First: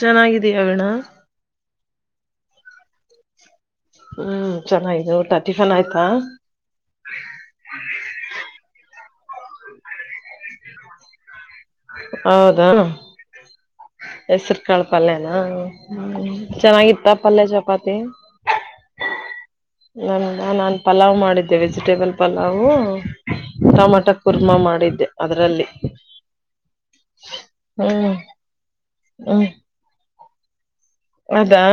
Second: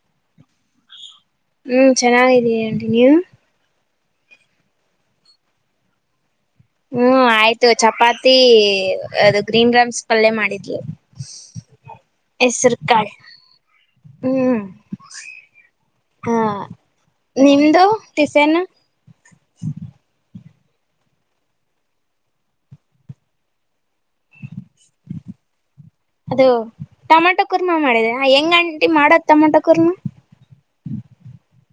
ಚೆನ್ನಾಗಿದೀಯಣ ಹ್ಮ್ ಚೆನ್ನಾಗಿದ್ದೀಂರಿ ಆಂಟಿ ನೀವು ಹ್ಮ್ ಚೆನ್ನು ಟರ್ಟಿ ಸಲ ಆಯ್ತಾ ಹ್ಮ್ ಆಯ್ತು ಚಪಾತಿ ಅದು ಗ್ರೀನ್ ರಮ್ಸ್ ಪಲ್ಯ ಮಾಡಿದ್ಲು ಹೌದಾ ಹೆಸರು ಕಾಳು ಹ್ಮ್ ಹೆಸ್ರುಕಾಳ ಪಲ್ಯನ ಹಾ ಚೆನ್ನಾಗಿತ್ತ ಪಲ್ಯ ನಿಮ್ದು ಚಪಾತಿ ಟಿಫನ್ ನಮ ನಾನ್ ಪಲಾವ್ ಮಾಡಿದ್ದೆ ವೆಜಿಟೇಬಲ್ ಪಲಾವ್ ಟಮಟ ಕುರ್ಮಾ ಮಾಡಿದ್ದೆ ಅದರಲ್ಲಿ ಅದ ಟೊಮಾಟೊ ಕುರ್ಮಾ ಮಾಡಿದೆ ಹೆಂಗಂಟಿ ಮಾಡದ ಹ್ಮ್ ಟಮೊಟೊ ಕುರ್ಮಾ ಅದಾ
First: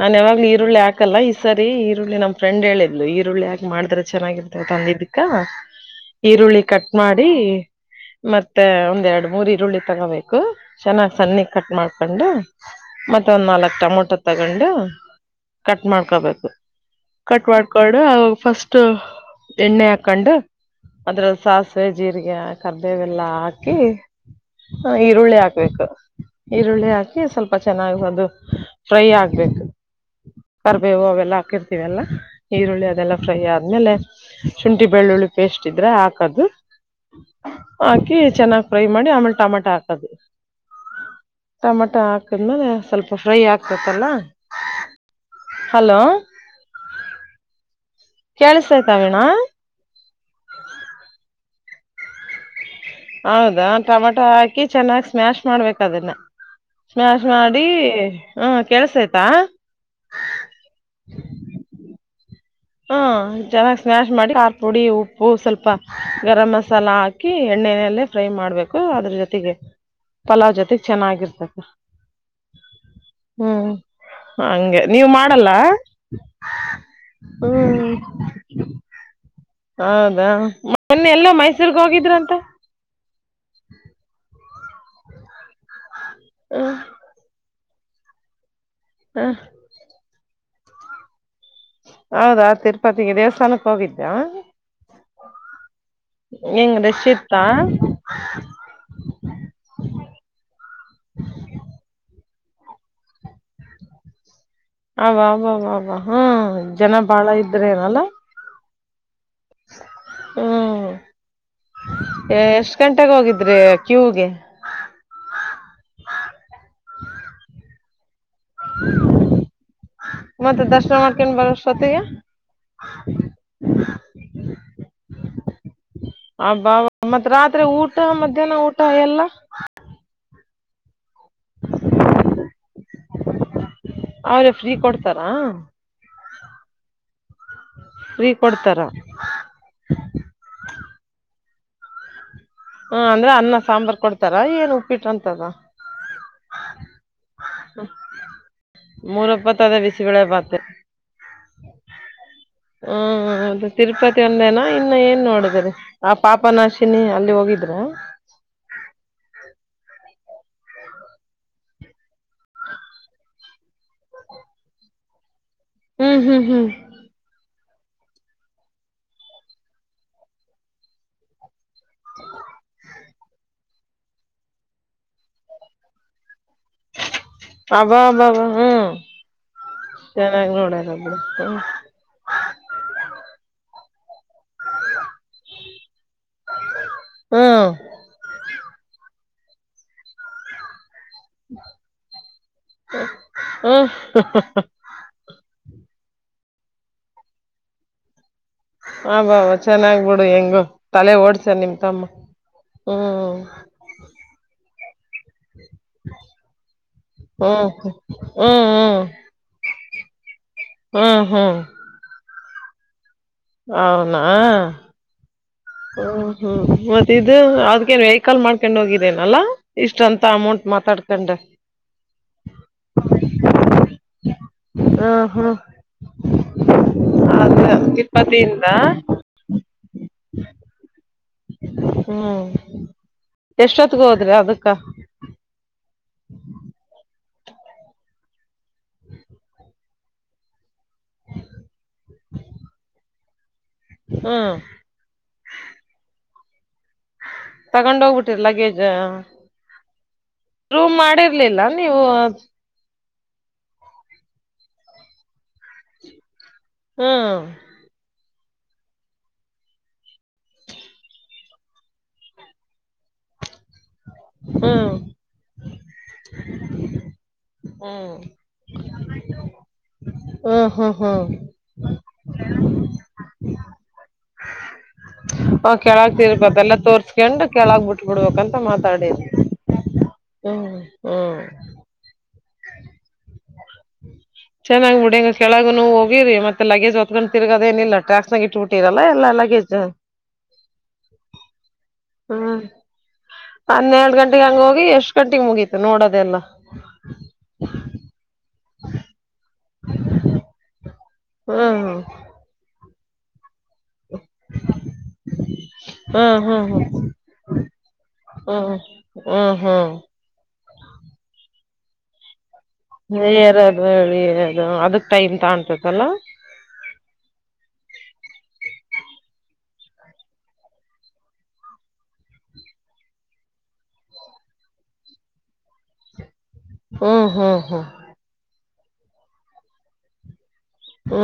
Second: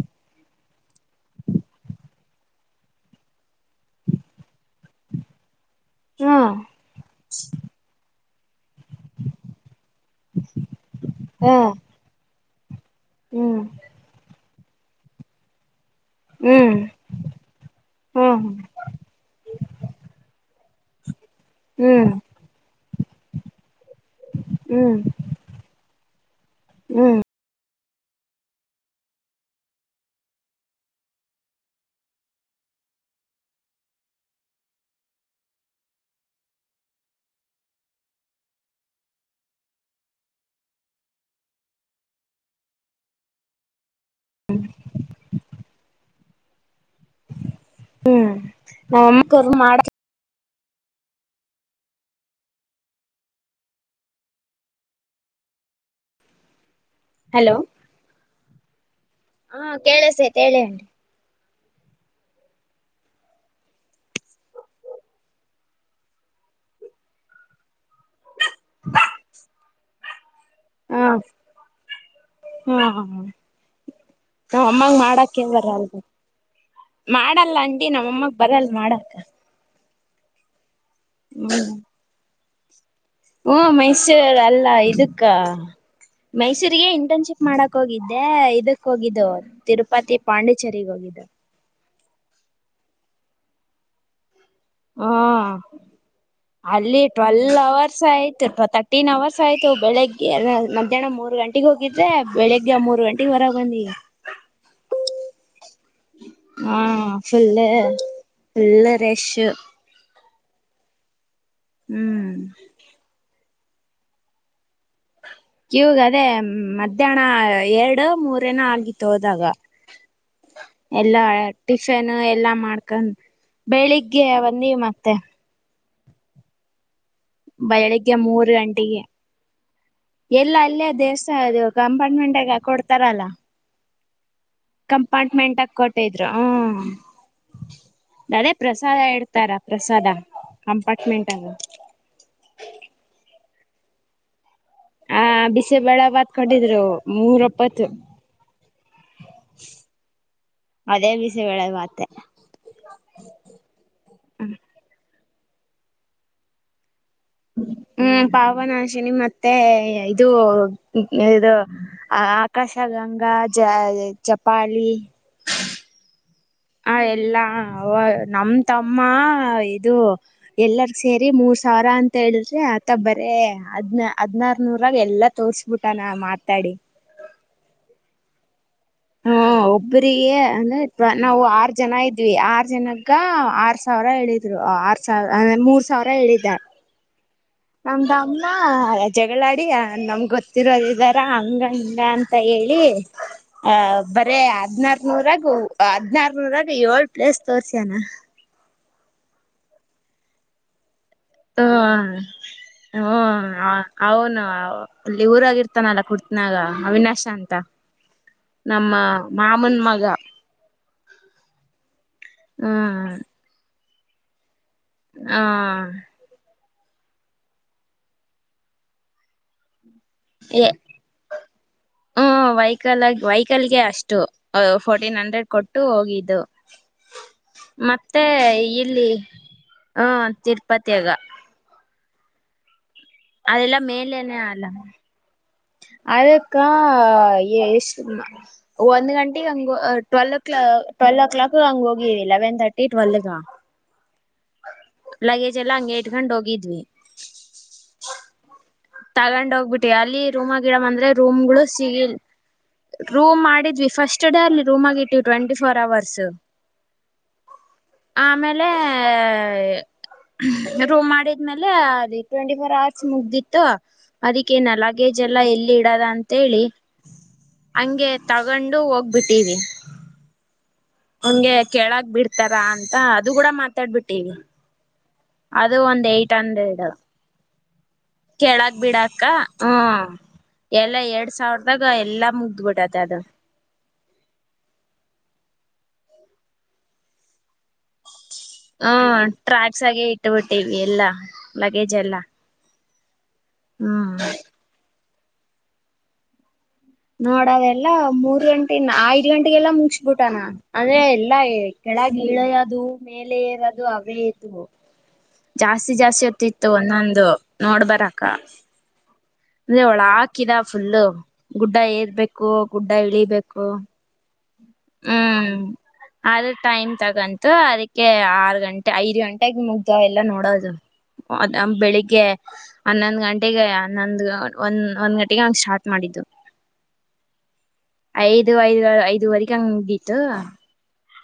ನಾನ್ ಯಾವಾಗ್ೂ ಈರುಳ್ಳಿ ಹಾಕಲ್ಲ ಈ ಸರಿ ಈರುಳ್ಳಿ ನಮ್ಮ ಫ್ರೆಂಡ್ ಹೇಳಿದ್ಲು ಈರುಳ್ಳಿ ಹಕಕ್ ಮಾಡಿದ್ರೆ ಚೆನ್ನಾಗಿ ತಂದಿದಕ್ಕ ಹಾ ಈರುಳ್ಳಿ ಕಟ್ ಮಾಡಿ ಮತ್ತೆ ಒಂದ್ ಎರಡ್ ಮೂರ್ ಈರುಳ್ಳಿ ತಗೋಬೇಕು ಚೆನ್ನಾಗ್ ಸಣ್ಣಿ ಹಾ ಕಟ್ ಮಾಡ್ಕೊಂಡ ಮತ್ತೊಂದ್ ಹ್ಮ್ ನಾಲ್ಕ್ ಟೊಮೊಟೊ ತಗೊಂಡು ಕಟ್ ಮಾಡ್ಕೋಬೇಕು ಹ್ಮ್ ಕಟ್ ಮಾಡಡ್ಕೊಂಡು ಅವಾಗ ಹ್ಮ್ ಫಸ್ಟ್ ಎಣ್ಣೆ ಹಾಕೊಂಡ್ ಅದ್ರ ಸಾಸಿವೆ ಹ್ಮ್ ಜೀರಿಗೆ ಕರ್ದೇವೆಲ್ಲಾ ಹಾಕಿ ಹ ಹ್ಮ್ ಹ್ಮ್ ಈರುಳ್ಳಿ ಹಾಕ್ಬೇಕು ಈರುಳ್ಳಿ ಹಾಕಿ ಸ್ವಲ್ಪ ಚೆನ್ನಾಗ ಫ್ರೈ ಆಗ್ಬೇಕು ಕರ್ಬೇವು ಅವೆಲ್ಲ ಹಾಕಿರ್ತಿೀವಿ ಎಲ್ಲಾ ಈರುಳ್ಳಿ ಅದೆಲ್ಲ ಫ್ರೈ ಆದ್ಮೇಲೆ ಶುಂಠಿ ಬೆಳ್ಳುಳ್ಳಿ ಪೇಸ್ಟ್ ಇದ್ರೆ ಹಾಕದು ಹಾಕಿ ಚೆನ್ನಾಗ್ ಫ್ರೈ ಮಾಡಿ ಆಮೇಲೆ ಟಮಾಟ ಹಾಕದು್ ಟಮಾಟ ಹಾಕಿದ್ಮೇಲೆ ಸ್ವಲ್ಪ ಫ್ರೈ ಆಗ್ತತ್ತಲ್ಲ ಹಲೋ ಹ್ಮ್ ಕೇಸಯ್ತ ನಮ್ಮಮ್ಮ ವಿಣ್ಣ ಕುರ್ಮ ಮಾಡ ಹೌದಾ ಟೊಮಾಟೊ ಹಾಕಿ ಚೆನ್ನಾಗ್ ಸ್ಮ್ಯಾಶ್ ಮಾಡ್ಬೇಕ ಅದನ್ನ ಸ್ಮಾಶ್ ಹಲೋ ಮಾಡಿ ಹ ಕೆಳ್ಸ ಆಯ್ತಾ ಓ ಕೇಳಿಸದೆ ಹೇಳಿ ಆಂಟಿ ಹಾ ಚೆನ್ನಾಗಿ್ ಸ್ಮ್ಯಾಶ್ ಮಾಡಿ ಖಾರ ಪುಡಿ ಉಪ್ಪು ಸ್ವಲ್ಪ ಗರಂ ಮಸಾಲ ಹಾಕಿ ಎಣ್ಣೆಲ್ಲ ಫ್ರೈ ಮಾಡ್ಬೇಕು ಅದ್ರ ಜೊತೆಗೆ ಪಲಾವ್ ಜೊತೆಗೆ ಹಾ ಚೆನ್ನಾಗಿರ್ತತೆ ಹಾ ಹ್ಮ್ ನಾವ್ ಹಗೆ ಅಮ್ಮಂಗ ನೀವ ಮಾಡಕ್ಕೆ ಮಾಡಲ್ಲ ಬರಲ್ದು ಮಾಡಲ್ಲ ಅಂಟಿ ಹ್ಮ್ ನಮ್ಮಮ್ಮಕ್ ಬರಲ್ಲ ಮಾಡಕ್ಕ ಹೌದಾ ಮೊನ್ನೆ ಎಲ್ಲೋ ಮೈಸೂರ್ಗ್ ಹೋಗಿದ್ರ ಅಂತ ಹ ಮೈಸೂರ್ ಅಲ್ಲ ಇದಕ್ಕ ಹ್ಮ್ ಮೈಸೂರಿಗೆ ಇಂಟರ್ನ್ಶಿಪ್ ಮಾಡಕ್ ಹೋಗಿದ್ದೆ ಇದಕ್ ಹೋಗಿದ್ದು ಹ್ಮ್ ತಿರುಪತಿ ಪಾಂಡಿಚೆರಿಗ್ ಹೋಗಿದ್ದು ಹೌದಾ ತಿರುಪತಿಗೆ ದೇವಸ್ಥಾನಕ್ಕೆ ಹೋಗಿದಿಯಾ? [inaudible] ಹಾ ಹೆಂಗ್ ಅಲ್ಲಿ ರಶ್ ಇತ್ತಾ ಟ್ವೆಲ್ವ್ ಅವರ್ಸ್ ಆಯ್ತುತ ಗೋತಾ? [inaudible] ಪಿಫ್ಟೀನ್ ಅವರ್ಸ್ ಆಯ್ತು ಬೆಳಿಗ್ಗೆ ಮಧ್ಯಾಹ್ನ ಮೂರು ಗಂಟೆಗೆಗ ಹೋಗಿದೇ ಬೆಳಿಗ್ಗೆ ಮೂರು ಗಂಟೆಗೆ ಹೊರಗೆ ಬಂದಿವಿ. [inaudible] ಅವಾ ಅವ್ವ ಹ ಹಾ ಜನ ಬಾಳ ಫುಲ್ ಇದ್ರೆ ಏನ್ ಅಲ್ಲ. [inaudible] ಫುಲ್ ರೇಶೂ? [inaudible] ಹೂ [inaudible] ಹು [inaudible] ಎಷ್ಟ್ ಗಂಟೆೆಗೆ ಹೋಗಿದ್ರಿ ಕ್ಯೂಗೆ. [inaudible] ಕ್ಯೂಗ ಅದೇ ಮಧ್ಯಾಹ್ನ ಎರಡು ಮೂರ ಏನ್ ಆಗಿತ್ತ ಹೋದಾಗ? ಮತ್ತೆ ದರ್ಶನ [inaudible] ಎಲ್ಲಾ ಮಾಡ್ಕೊಂಡ್ ಬರೋಷ್ಟೊತ್ತಿಗೆ ಟಿಫನ್ ಎಲ್ಲಾ ಮಾಡ್ಕೊಂಡ. [inaudible] ಬೆಳಿಗ್ಗೆ ಬಂದೀವಿ ಮತ್ತೆ. [inaudible] ಹಬ್ಬಾ ಅವ್ವ ಮತ್ತ ರಾತ್ರಿ ಊಟ ಬೆಳಿಗ್ಗೆ ಮೂರ್ ಮಧ್ಯಾಹ್ನ ಊಟ ಗಂಟೆಗೆ ಎಲ್ಲಾ? [inaudible] ಎಲ್ಲ ಅಲ್ಲೇ ದೇವಸ್ಥ ಅದು ಕಂಪಾರ್ಟ್ಮೆಂಟ್ಗ ಹಾಕಿ ಕೊಡ್ತಾರಲ್ಲಾ? [inaudible] ಅವರ ಫ್ರೀ? [inaudible] ಕಂಪಾರ್ಟ್ಮೆಂಟ್ ದಾಗಾ ಕೊಟ್ಟಿದ್ರು ಫ್ರೀ ಅದೇ ಕೊಡ್ತಾರ ಪ್ರಸಾದ ಹೇಳ [inaudible] ತಾರ ಪ್ರಸಾದ ಕಂಪಾರ್ಟ್ಮೆಂಟ್ ಅಗ [inaudible] ಹ ಅಂದ್ರ ಅನ್ನ ಸಾಂಬಾರ್ ಕೊಡ್ತಾರ ಏನ್ ಉಪ್ಪಿಟ್ ಆ ಅಂತ ಅದ [inaudible] ಬಿಸಿಬೇಳೆ ಬಾತ್ ಕೋಟಿದ್ರು ಮೂರಪ್ಪತ್ತು. ಮೂರೊಪ್ಪತ್ತದ ಬಿಸಿಬೇಳೆ ಬಾತ್ [inaudible] ಅದೇ ಬಿಸಿಬೇಳೆ ಬಾತ್? [inaudible] ಹ ಹ ಹೌದ ತಿರುಪತಿ ಒಂದೇನ ಇನ್ನ ಏನ್ ನೋಡಿದರಿ ಆ [inaudible] ಪಾಪನಾಶಿನಿ ಅಲ್ಲಿ ಹೋಗಿದ್ರೆ. [inaudible] ಹ್ಮ್ ಪಾವನಾಶಿನಿ ಮತ್ತೆ ಇದು ಏದ ಆ ಆಕಾಶಗಂಗಾ ಜ ಚಪಾಳಿ, ಹು ಹು ಹು ಅ ಎಲ್ಲಾ ಅವ ತಮ್ಮ ಇದು ಎಲ್ಲರೂ ಸೇರಿ ಮೂರ್ [inaudible] ತಾರ ಅಂತ ಹೇಳಿದ್ರಿ ಆತ ಬರೇ? [inaudible] ಹದ್ನ ಹದ್ನಾರನೂರಾಗ ಎಲ್ಲಾ ತೋರ್ಸ್ಬಿಟ್ಟ ನಾ ಮಾತಾಡಿ. [inaudible] ಅಬಾ ಅಬ್ಬಬ ಹೂ [inaudible] ಹಾ ಒಬ್ಬ್ರಿಗೆ ಅಲ್ಲ ಬಿಡು ನಾವು ಹ್ಮ್ ಆರು ಜನ ಇದ್ದ [inaudible] ಇದ್ವಿ ಆರ್ ಜನಕ್ಕ ಆರ್ ಸಾವಿರ ಹೇಳಿದ್ರು ಆರ್ ಸಾವಿರಂದ ಮೂರ್ ಸಾವಿರ ಹೇಳಿದ್ದಾರೆ. [inaudible] ಹ [inaudible] ನಮ್ಮ ತಮ್ಮ ಜಗಳಾಡಿ ನಮ್ ಗೊತ್ತ. [inaudible] ಗೊತ್ತ ಇರೋರ ಇದಾರ ಹಂಗ ಹಿಂಗ ಅಂತ ಹೇಳಿ ಅ ಹ್ಮ್ ಬರೇ ಹದ್ನಾರ [inaudible] ನೋಡಕ್ ಹೋಗುಣ ಬಾ ಹದ್ನಾರನೂರಾಗ ಏಳ್ ಪ್ಲೇಸ್ ತೋರ್ಸ್ಯಾನ. [inaudible] ಹ ಬಾಬ ಚೆನ್ನಾಗ್ಬಿಡು ಹೆಂಗು ತಲೆ ಓಡಸಿ [inaudible] ಹ ಹೂ ಅವನು ಈ ಊರಾಗಿರ್ತ [inaudible] ಇರತ್ತನಾ ಅಲ್ಲ ಗೂಡಸ ನ್ಯಾಗ ಅವಿನಾಶ ಅಂತ ಹ್ಮ್ ಹ್ಮ್ ನಮ್ಮ ಮಾಮನ ಮಗ, [inaudible] ಹಾ ಹ [inaudible] ಹೂ ಅವನಾ? [inaudible] ಹಾ [inaudible] ಹೂ ಮತ್ತ ಇದು ಅವರಗೇ ವೆಹಿಕಾಲ್ ಮಾಡ್ಕೊಂಡ್ ಹೋಗಿರ ಏನ್ ಎಲ್ಲಾ? [inaudible] ಇಷ್ಟ ಅಂತ ಅಮೌಂಟ್ ಮಾತಾಡ್ಕೊಂಡವ [inaudible] ಹ ವಹಿಕಲ್ ಗೆ ವಹಿಕಲ್ಗೆ ಅಷ್ಟು ಫೋರ್ಟೀನ್ ಹ್ಮ್ ಹಂಡ್ರೆಡ್ ಹ್ಮ್ ಕೊಟ್ಟು ಹೋಗಿದ್ದು. ಅದ [inaudible] ಮತ್ತೆ ತಿಪ್ಪತಿಯಿಂದ ಇಲ್ಲಿ ಹ ತಿರುಪತಿಯಾಗ? [inaudible] ಹ್ಮ್ ಅದೆಲ್ಲ ಎಷ್ಟೊತ್ತಗ ಹೋದ್ರಿ ಅದಕ್ಕ ಅದಕ್ಕಾಷ್ಟ ಒಂದ್ ಗಂಟೆಗೆ ಹಂಗ ಟ್ವೆಲ್ ಕ್ಲ ಟ್ವೆಲ್ ಒ ಕ್ಲಾಕ್ ಹಂಗ ಹೋಗೀವಿ ಲೆವೆನ್ ತರ್ಟಿ ಟ್ವೆಲ್ಗೆ ಹ್ಮ ಲಗೇಜ್ ಎಲ್ಲ ಹಂಂಗಗೆ ಇಟ್ಕಂಡ್ ಹೋಗಿದ್ವಿ ತಗೊಂಡ್ ಹೋಗ್ಬಿಟ್ಟಿ ಲಗೇಜ್ ತಗೊಂಡ್ ಹೋಗ್ಬಿಟ್ಟಿ ಅಲ್ಲಿ ರೂಮ್ ಗಿಡಮ ಅಂದ್ರೆ ಮಾಡಿರ್ಲಿಲ್ಲ ರೂಮ್ಗಳು ನೀವು ಸಿಗಿಲ್ ರೂಮ್ ಮಾಡಿದ್ವಿ ಫಸ್ಟ್ ಡೇ ಅಲ್ಲಿ ರೂಮ್ ಆಗಿಟ್ವಿ ಟ್ವೆಂಟಿ ಫೋರ್ ಅವರ್ಸ್ ಹಾ ಆಮೇಲೆ ರೂ್ ಮಾಡಿದ್ಮೇಲೆ ಅದ ಟ್ವೆಂಟಿ ಫೋರ್ ಅವರ್ಸ್ ಮುಗ್ದಿತ್ತು ಅದಕ್ಕೇನ ಹ್ಮ್ ಲಗೇಜ್ ಎಲ್ಲಾ ಎಲ್ಲಿ ಇಡದ ಅಂತೇಳಿ ಹಂಗೆ ಹ್ಮ್ ತಗೊಂಡು ಹೋಗ್ಬಿಟ್ಟೀವಿ ಹ ಹಾ ನಂಗೆ ಕೇಳಕ್ ಬಿಡ್ತಾರಾ ಅಂತ ಅದು ಕೂಡ ಮಾತಾಡ್ಬಿಟ್ಟೀವಿ ಆ ಕೆಳಗ್ತಿೀರ್ಪ ಅದೆಲ್ಲ ತೋರ್ಸ್ಕೊಂಡಂಡ್ ಕೆಳಗ್ ಬಿಿಟ್ಟು ಕೇಳಕ್ ಬಿಡಾಕ್ಕ ಹ್ಮ ಹ್ಮ್ ಎಲ್ಲಾ ಎರಡ್ ಹ್ಮ್ ಸಾವಿರದಾಗ ಈಗ ಎಲ್ಲ ಮುಗ್ದ್ಬಿಟ್ಟತೆ ಅದು ಚೆನ್ನ್ ಬಿಡಿಂಗ ಕೆಳಗ ನವು ಹೋಗಿರಿ ಮತ್ತೆ ಲೇಜ್ ಹೊತ್್ೊಂಡ ತಿಗದೇನಿಲ್ಲಟ್ರ್ಯಾಕ್ ಸಂಗಿಟ್ ಟ್ಟಿರಲ್ಲ ಹ್ಮ ಎಲ್ಲಾ ಎಲ್ಲೇಜ ಟ್ರ್ಯಾಕ್ಸ್ ಆಗೆ ಇಟ್ಟುಬಿಟ್ಟಿವಿ ಎಲ್ಲಾ ಲಗೇಜ್ ಎಲ್ಲಾ ಹ್ಮ ಹ್ಮ್ ಹನ್ನೆರಡು ಗಂಟೆಗೆ ಹಂಗ ಹೋಗಿ ಎಷ್ಟ್ ಗಂಟೆಗೆ ಮುಗೀತು ನೋಡೋದೆ ಎಲ್ಲ ನೋಡದೆ ಎಲ್ಲಾ ಮೂರ್ ಗಂಟೆ ಐದ್ ಗಂಟೆಗೆಲ್ಲಾ ಮುಗಸ್ಬಿಟಾನಾನ್ ಅಂದ್ರೆ ಎಲ್ಲಾ ಹ್ಮ್ ಕೆಳಗ ಇಳೆಯದು ಮೇಲೆ ಇದು ಅವೇ ಇದು ಜಾಸ್ತಿ ಜಾಸ್ತಿ ಹ್ಮ್ ಹೊತ್ತ ಹ್ಮ್ ಇತ್ತು ಹ್ಮ್ ಒಂದೊಂದು ನೋಡ್ಬರಕ್ಕ ಹ್ಮ್ ಹ್ಮ್ ಅಂದ್ರೆ ಒಳ ಹ್ಮ್ ಹಾಕಿದ ಫುಲ್ಲ ಗುಡ್ಡ ಏರ್ಬೇಕು ಗುಡ್ಡ ಇಳಿಬೇಕು ಯಾರಾದ ಹೇಳಿ ಏದು ಅದಕ್ ಟೈಮ್ ಹ್ಮ್ ತಾಣ್ತತಲ್ಲ ಆದ್ರ ಟೈಮ್ ತಗಂತು ಅದಕ್ಕೆ ಆರು ಗಂಟೆ ಐದು ಗಂಟೆಗೆ ಮುಗ್ದ ಎಲ್ಲ ನೋಡೋದು ಅ ಬೆಳಿಗ್ಗೆ ಹನ್ನೊಂದ್ ಗಂಟೆಗೆ ಹನ್ನೊಂದಂದು ಒಂದ್ ಒಂದ್ ಗಂಟೆಗೆ ಹಂಗ ಸ್ಟಾರ್ಟ್ ಮಾಡಿದ್ದು ಹ್ಮ್ ಹ್ಮ್ ಹ್ಮ್ ಐದು ಐದ ಐದುವರೆಗೆ ಹಂಗ್ದಿತ್ತುು ಹ್ಮ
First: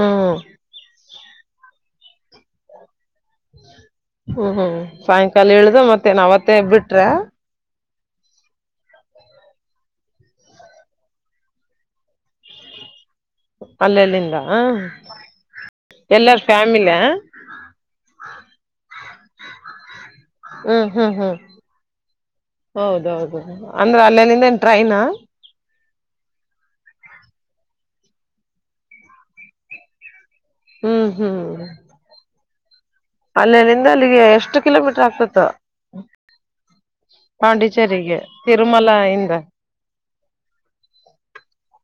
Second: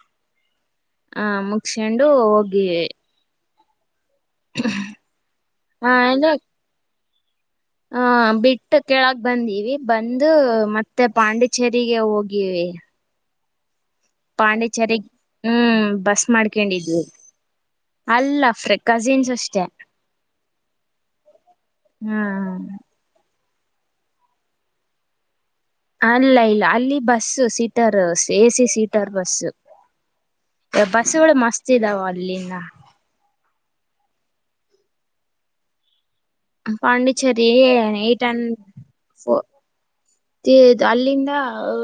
ಆ ಮುಗಸೊಂಡು ಹೋಗಿ ಹ್ಮ್ ಹ್ಮ್ ಸಾಯಂಕಾಲ ಇಳ್ದ ಮತ್ತೆ ನಾವತ್ತೆ ಬಿಟ್ರ ಹಹ ಬಿಟ್ಟು ಕೆೇಳಕ್ ಬಂದೀವಿ ಬಂದು ಮತ್ತೆ ಪಾಂಡಿಚೇರಿಗೆ ಹೋಗಿವಿ ಅಲ್ಲ ಅಲ್ಲಿ ಪಾಂಡಿಚರಿಗ್ ಹ್ಮ್ ಬಸ್ ಫ್ಯಾಮಿಲ ಮಾಡ್ಕೊಂಡಿದ್ವಿ ಅಲ್ಲ ಅಫ್ರೆ ಕಸಿನ್ಸ್ ಅಷ್ಟೇ ಹ್ಮ್ ಹ್ಮ್ ಹ್ಮ್ ಹ್ಮ್ ಹೌದೌದು ಅಂದ್ರೆ ಅಲ್ಲಲ್ಲಿಂದ ಏನ್ ಟ್ರೈನಾ ಅಲ್ಲ ಇಲ್ಲ ಅಲ್ಲಿ bus seater A C seater bus ಹ್ಮ್ ಬಸ್ಗಳು ಮಸ್ತ್ ಇದಾವ ಅಲ್ಲಿಂದ ಅಲ್ಲಿ ನಿಂದ ಅಲ್ಲಿಗೆ ಎಷ್ಟು ಕಿಲೋಮೀಟರ್ ಆಗ್ತತ್ತು ಪಾಂಡಿಚೇರಿ ಎಏಟ್ ಅಂಡ ತಿರುಮಲ ಇಂದ ಫೋರ್ ಅಲ್ಲಿಂದ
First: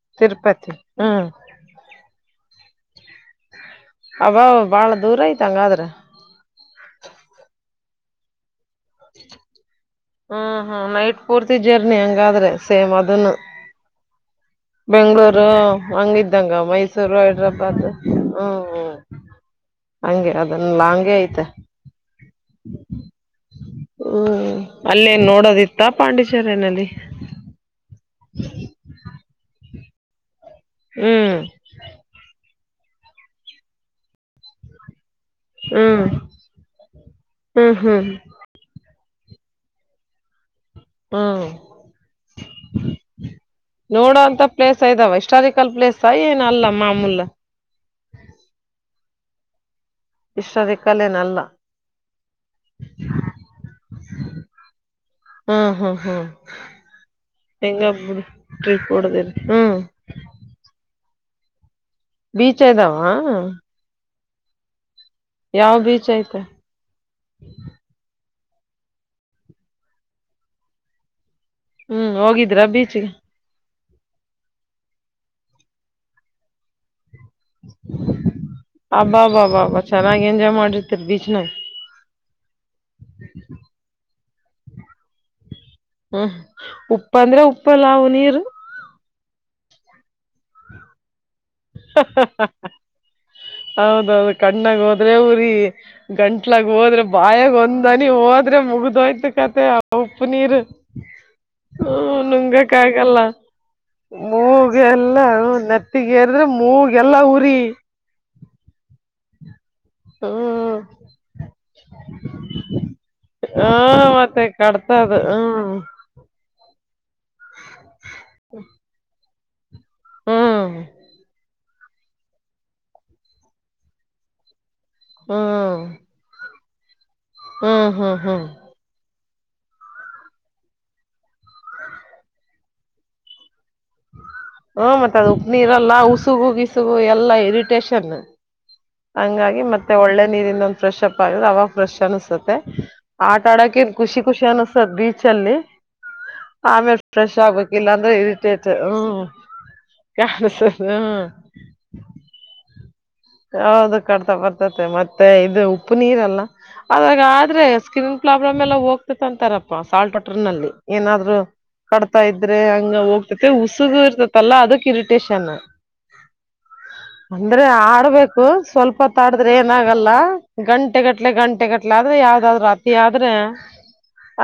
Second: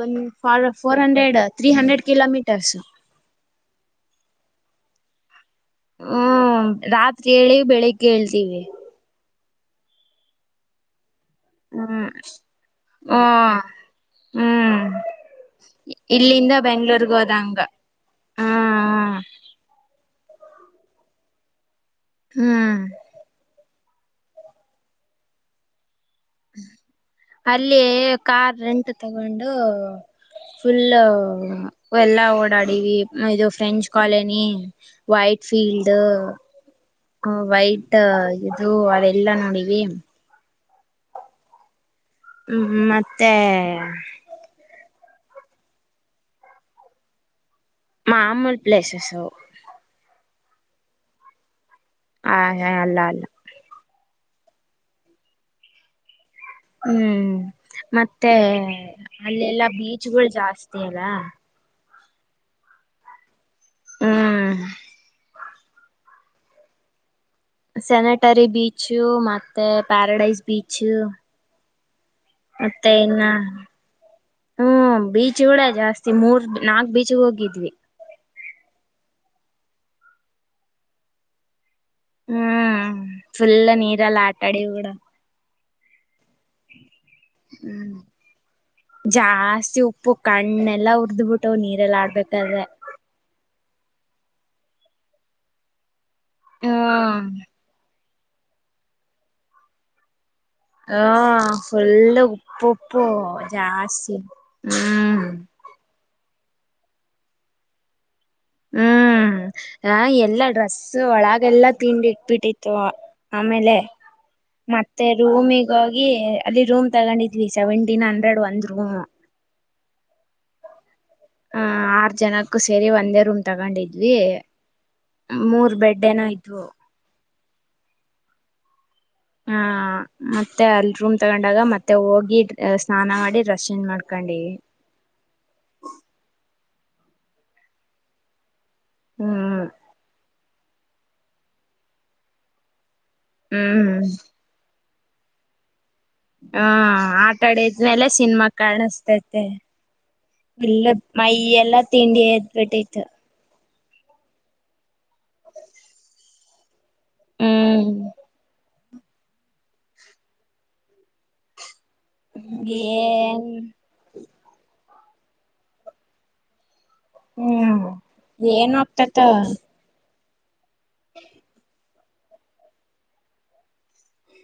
ಒಂದ ತಿರುಪತಿ ಫೋರ್ ಹ್ಮ್ ಹಂಡ್ರೆಡ್ ತ್ರೀ ಹಂಡ್ರೆಡ್ ಕಿಲೋಮೀಟರ್ಸ್ ಅವ ಭಾಳ ದೂರ ಐತ ಹಂಗಾದ್ರೆ ಹ್ಮ್ ರಾತ್ರಿ ಹೇಳಿ ಬೆಳಿಗ್ಗೆ ಹೇಳ್ತೀವಿ ಹ್ಮ್ ಹ್ಮ್ ನೈಟ್ ಪೂರ್ತಿ ಜರ್ನಿ ಹ್ಮ್ ಹಂಗಾದ್ರೆ ಸೇಮ್ ಹ್ಮ ಅದನ್ನು ಹ್ಮ್ ಬೆಂಗ್ಗಳೂರು ಹಂಗ ಇಲ್ಲಿಂದ ಇದಿದ್ದಂಗ ಬೆಂಗ್ಳೂರ್ಗ ಮೈಸೂರು ಹೋದಂಗ ಹೈದ್ರಾಬಾಾದ ಹ್ಮ್ ಹ ಹ್ಮ್ ಹಂಗೆ ಅದನ್ನ ಲಾ ಹಂಗಗೆ ಐ್ತೆ ಹ್ಮ್ ಹ್ಮ್ ಅಲ್ಲೇನ್ ನೋಡೋದಿತ್ತ ಪಾಂಡಿಚೇರನಲ್ಲಿ ಅಲ್ಲಿ ಕಾರ್ ರೆಂಟ್ ತಗೊಂಡು ಫುಲ್ಲ ಹ್ಮ್ ಎಲ್ಲಾ ಓಡಾಡವಿ ಇದು ಫ್ರೆಂಚ್ ಕಾಲನಿ ವೈಟ್ ಫೀಲ್ಡ್ ಹ್ಮ್ ಹ್ಮ್ ವೈಟ್ ಹ್ಮ್ ಅದು ಅದೆಲ್ಲ ನೋಡಿವವಿ ಹ್ಮ ಹ್ಮ ಮತ್ತೆ ಪ್ಲೇಸ್ಾ ಇದಾವ ಇಸ್್ಟಾರಿಕಲ್ ಪ್ಲೇಸ್ ಏನ ಅಲ್ಲ ಮಾಮೂಲ್ ಮಾಮೂಲ್ ಪ್ಲೇಸಸ್ಸು ಇಷ್ಟದಕ್ಕಲೆೇನಲ್ಲ ಹ ಹ ಅಲ್ಲ ಅಲ್ಲ ಹ್ಮ್ ಹ್ಮ್ ಹ್ಮ್ ಹ್ಮ್ ಹೆಂಗ ಮತ್ತೆ ಟ್ರಿಪ್ ಹೊಡದಿರಿ ಅಲ್ಲೆಲ್ಲಾ ಹ್ಮ್ ಬೀಚ್ಗಳು ಜಾಸ್ತಿ ಅಲ್ಲ ಬೀಚ್ ಇದ್ದಾವ ಹ್ಮ್ ಯಾವ ಬೀಚ್ ಐತೆ ಸೆನೆಟರಿ ಬೀಚು ಮತ್ತೆ ಪ್ಯಾರಾಡೈಸ್ ಬೀಚ್ ಹ್ಮ್ ಹೋಗಿದ್ದ ಮತ್ತೆ ಇನ್ನ ಹ್ಮ ಬೀಚ್ ಕೂ ಜಾಸ್ತಿ ಮೂರ್ ನಾಲ್ಕ್ ಬೀಚ್ ಹೋಗಿದ್ವಿ ಅಬ್ಬಾ ಅಬ್ಬಬ್ಬಾ ಅಬ್ಬ ಚೆನ್ನಾಗಿ ಎಂಜಾಯ್ ಮಾಡಿರ್ತೀರಿ ಬೀಚ್ನ ಹ್ಮ್ ಫುಲ್ಲ ನೀರೆಲ್ಲ ಆಟಾಡಿ ಕೂಡ ಹ್ಮ್ ಉಪ್ಪ ಅಂದ್ರೆ ಹ್ಮ್ ಉಪ್ಪಲ್ಲಾವು ನೀರು ಜಾಸ್ತಿ ಉಪ್ಪು ಕಣ್ಣೆಲ್ಲ ಉರ್್ದ್ ಬಿಿಟ್ಟ ನೀರೆಲ್ಲ ಆಡ್ಬೇಕಾದ್ರೆ ಹೌದೌದು ಕಣ್ಣಾಗ ಹೋದ್ರೆ ಉಊರಿ ಗಂಟ್ಲಾಗ ಹೋದ್ರೆ ಹ್ಮ್ ಬಾಯಾಗ ಒಂದ ನ ನೀಿ ಹೋದ್ರೆ ಮುಗ್ದೋಯ್ತು ಕತೆ ಉಪ್ಪು ನೀರು ಹ ಹ್ಮ ಫುಲ್ ಉಪ್ಪು ನುಂಗಕ ಉಪ್ಪು ಆಗಲ್ಲ ಜಾಸ್ತಿ ಮೂಗ ಎಲ್ಲ ಹ್ಮ್ ನೆತ್ತ ಗದ್ರೆ ಮೂಗೆಲ್ಲ ಉರಿ ಹ್ಮ್ ಹ ಎಲ್ಲಾ ಹ್ಮ್ ಡ್ರೆಸ್ ಒಳಗೆಲ್ಲಾ ತಿಂಡಿ ಇಟ್ಬಿಟ್ಟಿತ್ತು ಹ ಆಮೇಲೆ ಮತ್ತೆ ಮತ್ತೆ ಕಡ್ತದ ರೂಮ್ಗ ಹ್ಮ್ ಹೋಗಿ ಅಲ್ಲಿ ರೂಮ್ ತಗೊಂಡಿದ್ವಿ ಸೆವೆಂಟೀನ್ ಹಂಡ್ರೆಡ್ ಒಂದ್ ರೂಮ್ ಹ್ಮ ಹ ಆರು ಜನಕ್ಕೂ ಸೇರಿ ಒಂದೇ ರೂಮ್ ತಗೊಂಡಿದ್ವಿ ಮೂರ್ ಹ್ಮ್ ಬೆಡ್ ಏನೋ ತ [inaudible] ಹ್ಮ್ ಹ್ಮ್ ಹ್ಮ್ ಹ ಮತ್ತೆ ಅಲ್ಲಿ ರೂಮ್ ತಗೊಂಡಾಗ ಮತ್ತೆ ಹೋಗಿ ಸ್ನಾನ ಮಾಡಿ ರಶ್ ಮಾಡ್ಕೊಂಡಿವ ಹ ಮತ್ತೆ ಅದು ಉಪ್ಪು ನೀೀರಲ್ಲ ಉಸುಗು ಬಿಸುಗು ಎಲ್ಲಾ ಇರಿಟೇಷನ್ ಹಂಗಾಗಿ ಹ್ಮ್ ಮತ್ತೆ ಒಳ್ಳೆ ನೀರಿಂದ ಒಂದ ಫ್ರೆಶ್ ಅಪ್ ಆಗ್ರೆ ಅವಾಗ ಫ್ರೆಶ್ ಅನಸುತ್ತೆ ಆಟ ಆಡಕ ಹ್ಮ್ ಖುಷಿ ಖುಷಿ ಅನಿಸ್ತದ ಬೀಚಲ್ಲಿ ಹಾ ಆಟ ಆಡಿದ್ನೆಲ್ಲ ಸಿನಿಮಾ ಇರಿಟೇಟ್ ಹ್ಮ್ ಕಾಣಿಸತೈತೆ ಕಾಣಸದ ಎಲ್ಲ ಹ್ಮ್ ಮೈ ಎಲ್ಲ ತಿಂಡಿ ಎದ್ಬಿಟ್ಟಿತ್ತು ಹೌದು, ಕಟ್ತಾ ಬರ್ತದ ಮತ್ತೆ ಉಪ್ಪು ನೀರಲ್ಲ ಆದ್ರೆ ಹ್ಮ್ ಸ್ಕಿನ್ ಪ್ರಾಬ್ಲಮ್ ಎಲ್ಲಾ ಹೋಗ್ತಕ್ಕಂತರೋಪ ಸಾಲ್ಟ್ ವಾಟರ್ನಲ್ಲಿ ಏನಾದ್ರೂ ಕಟ್ತಾ ಇದ್ರೆ ಎಲ್ಲರೂ ಏನ್ ಇದ್ರೆ ಲ್ಲ ಅದಕ್ ಇರಿಟೇಷನ್ ಅಂದ್ರೆ ಹ್ಮ್ ಆ ಬಬೇಕು ಏನ್ ಸ್ವಲ್ಪ ಹೋಗ್ತತ ತಾಡ್ರೆ ಏ ಏನು ಆಗಲ್ಲ ಗಂಟೆಗಟ್ಟಲೆ ಗಂಟೆಗಟ್ಲೆ ಯಾವುದಾದರೂ ಅತ್ಯ ಆದ್ರೆ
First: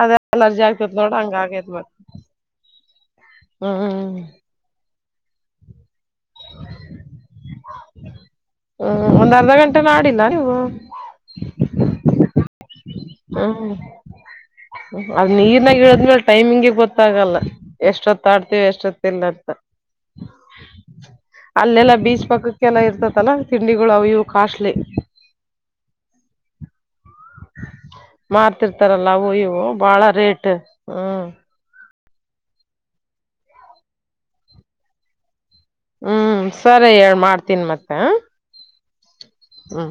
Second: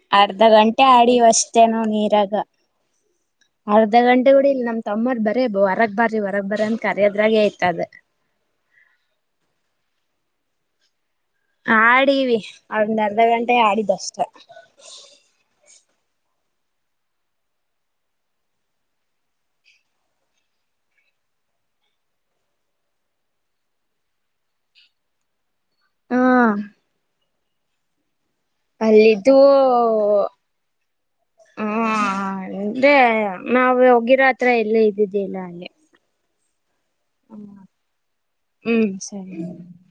ಅದ ಅರ್ಧ ಅಲರ್ಜಿ ಗಂಟೆ ಆಗ್ತೇತ್ ನೋಡ ಆಡಿರುವ ಹಂಗ ಅಷ್ಟೇ ಆಗೇತ್ ನಾವು ಮತ್ ನೀರಾಗ ಹ್ಮ್ ಅರ್ಧ ಗಂಟೆ ಆಗಿಲ್ಲ ನನ್ ತಮ್ಮೋರ್ ಬರೇ ಹೊರಗ್ ಬರ್ರಿ ಅಂತ ಕರೆದರೆ ಆಗಿತ್ತು ಹ್ಮ ಒಂದ್ ಅರ್ಧ ಗಂಟೆ ನಾಡಿಲ್ಲ ನೀವು ಆಡಿವಿ ಒಂದರ್ಧ ಗಂಟೆ ಆಡಿದ ಅಷ್ಟೇ ಅದು ನೀರಲ್ಲಿ ಟೈಮಿಂಗೆ ಗೊತ್ತಾಗಲ್ಲ ಎಷ್ಟೊತ್ತ ಆಡ್ತಿವಿ ಎಷ್ಟೊತ್ತಿಲ್ಲ ಅಂತ ಅಲ್ಲಿ ಎಲ್ಲಾ ಬೀಚ್ ಪಕ್ಕ ಇರುತಲ್ಲ ತಿಂಡಿಗಳು ಅವು ಕಾಸ್ಟ್ಲಿ ಹ್ಮ ಮಾರ್ತಿರ್ತಾರಲ್ಲ ಹೂ ಅಲ್ಲಿದ್ದು ಇವು ಬಾಳ ರೇಟ್ ಹ್ಮ ನಾವು ಹೋಗಿರತ್ರ ಅವು ಎಲ್ಲಿದ್ದಿಲ್ಲ ಸರಿ ಮಾಡ್ತೀನಿ ಮತ್ತೆ ಹ್ಮ್ ಸರಿ ಹ್ಮ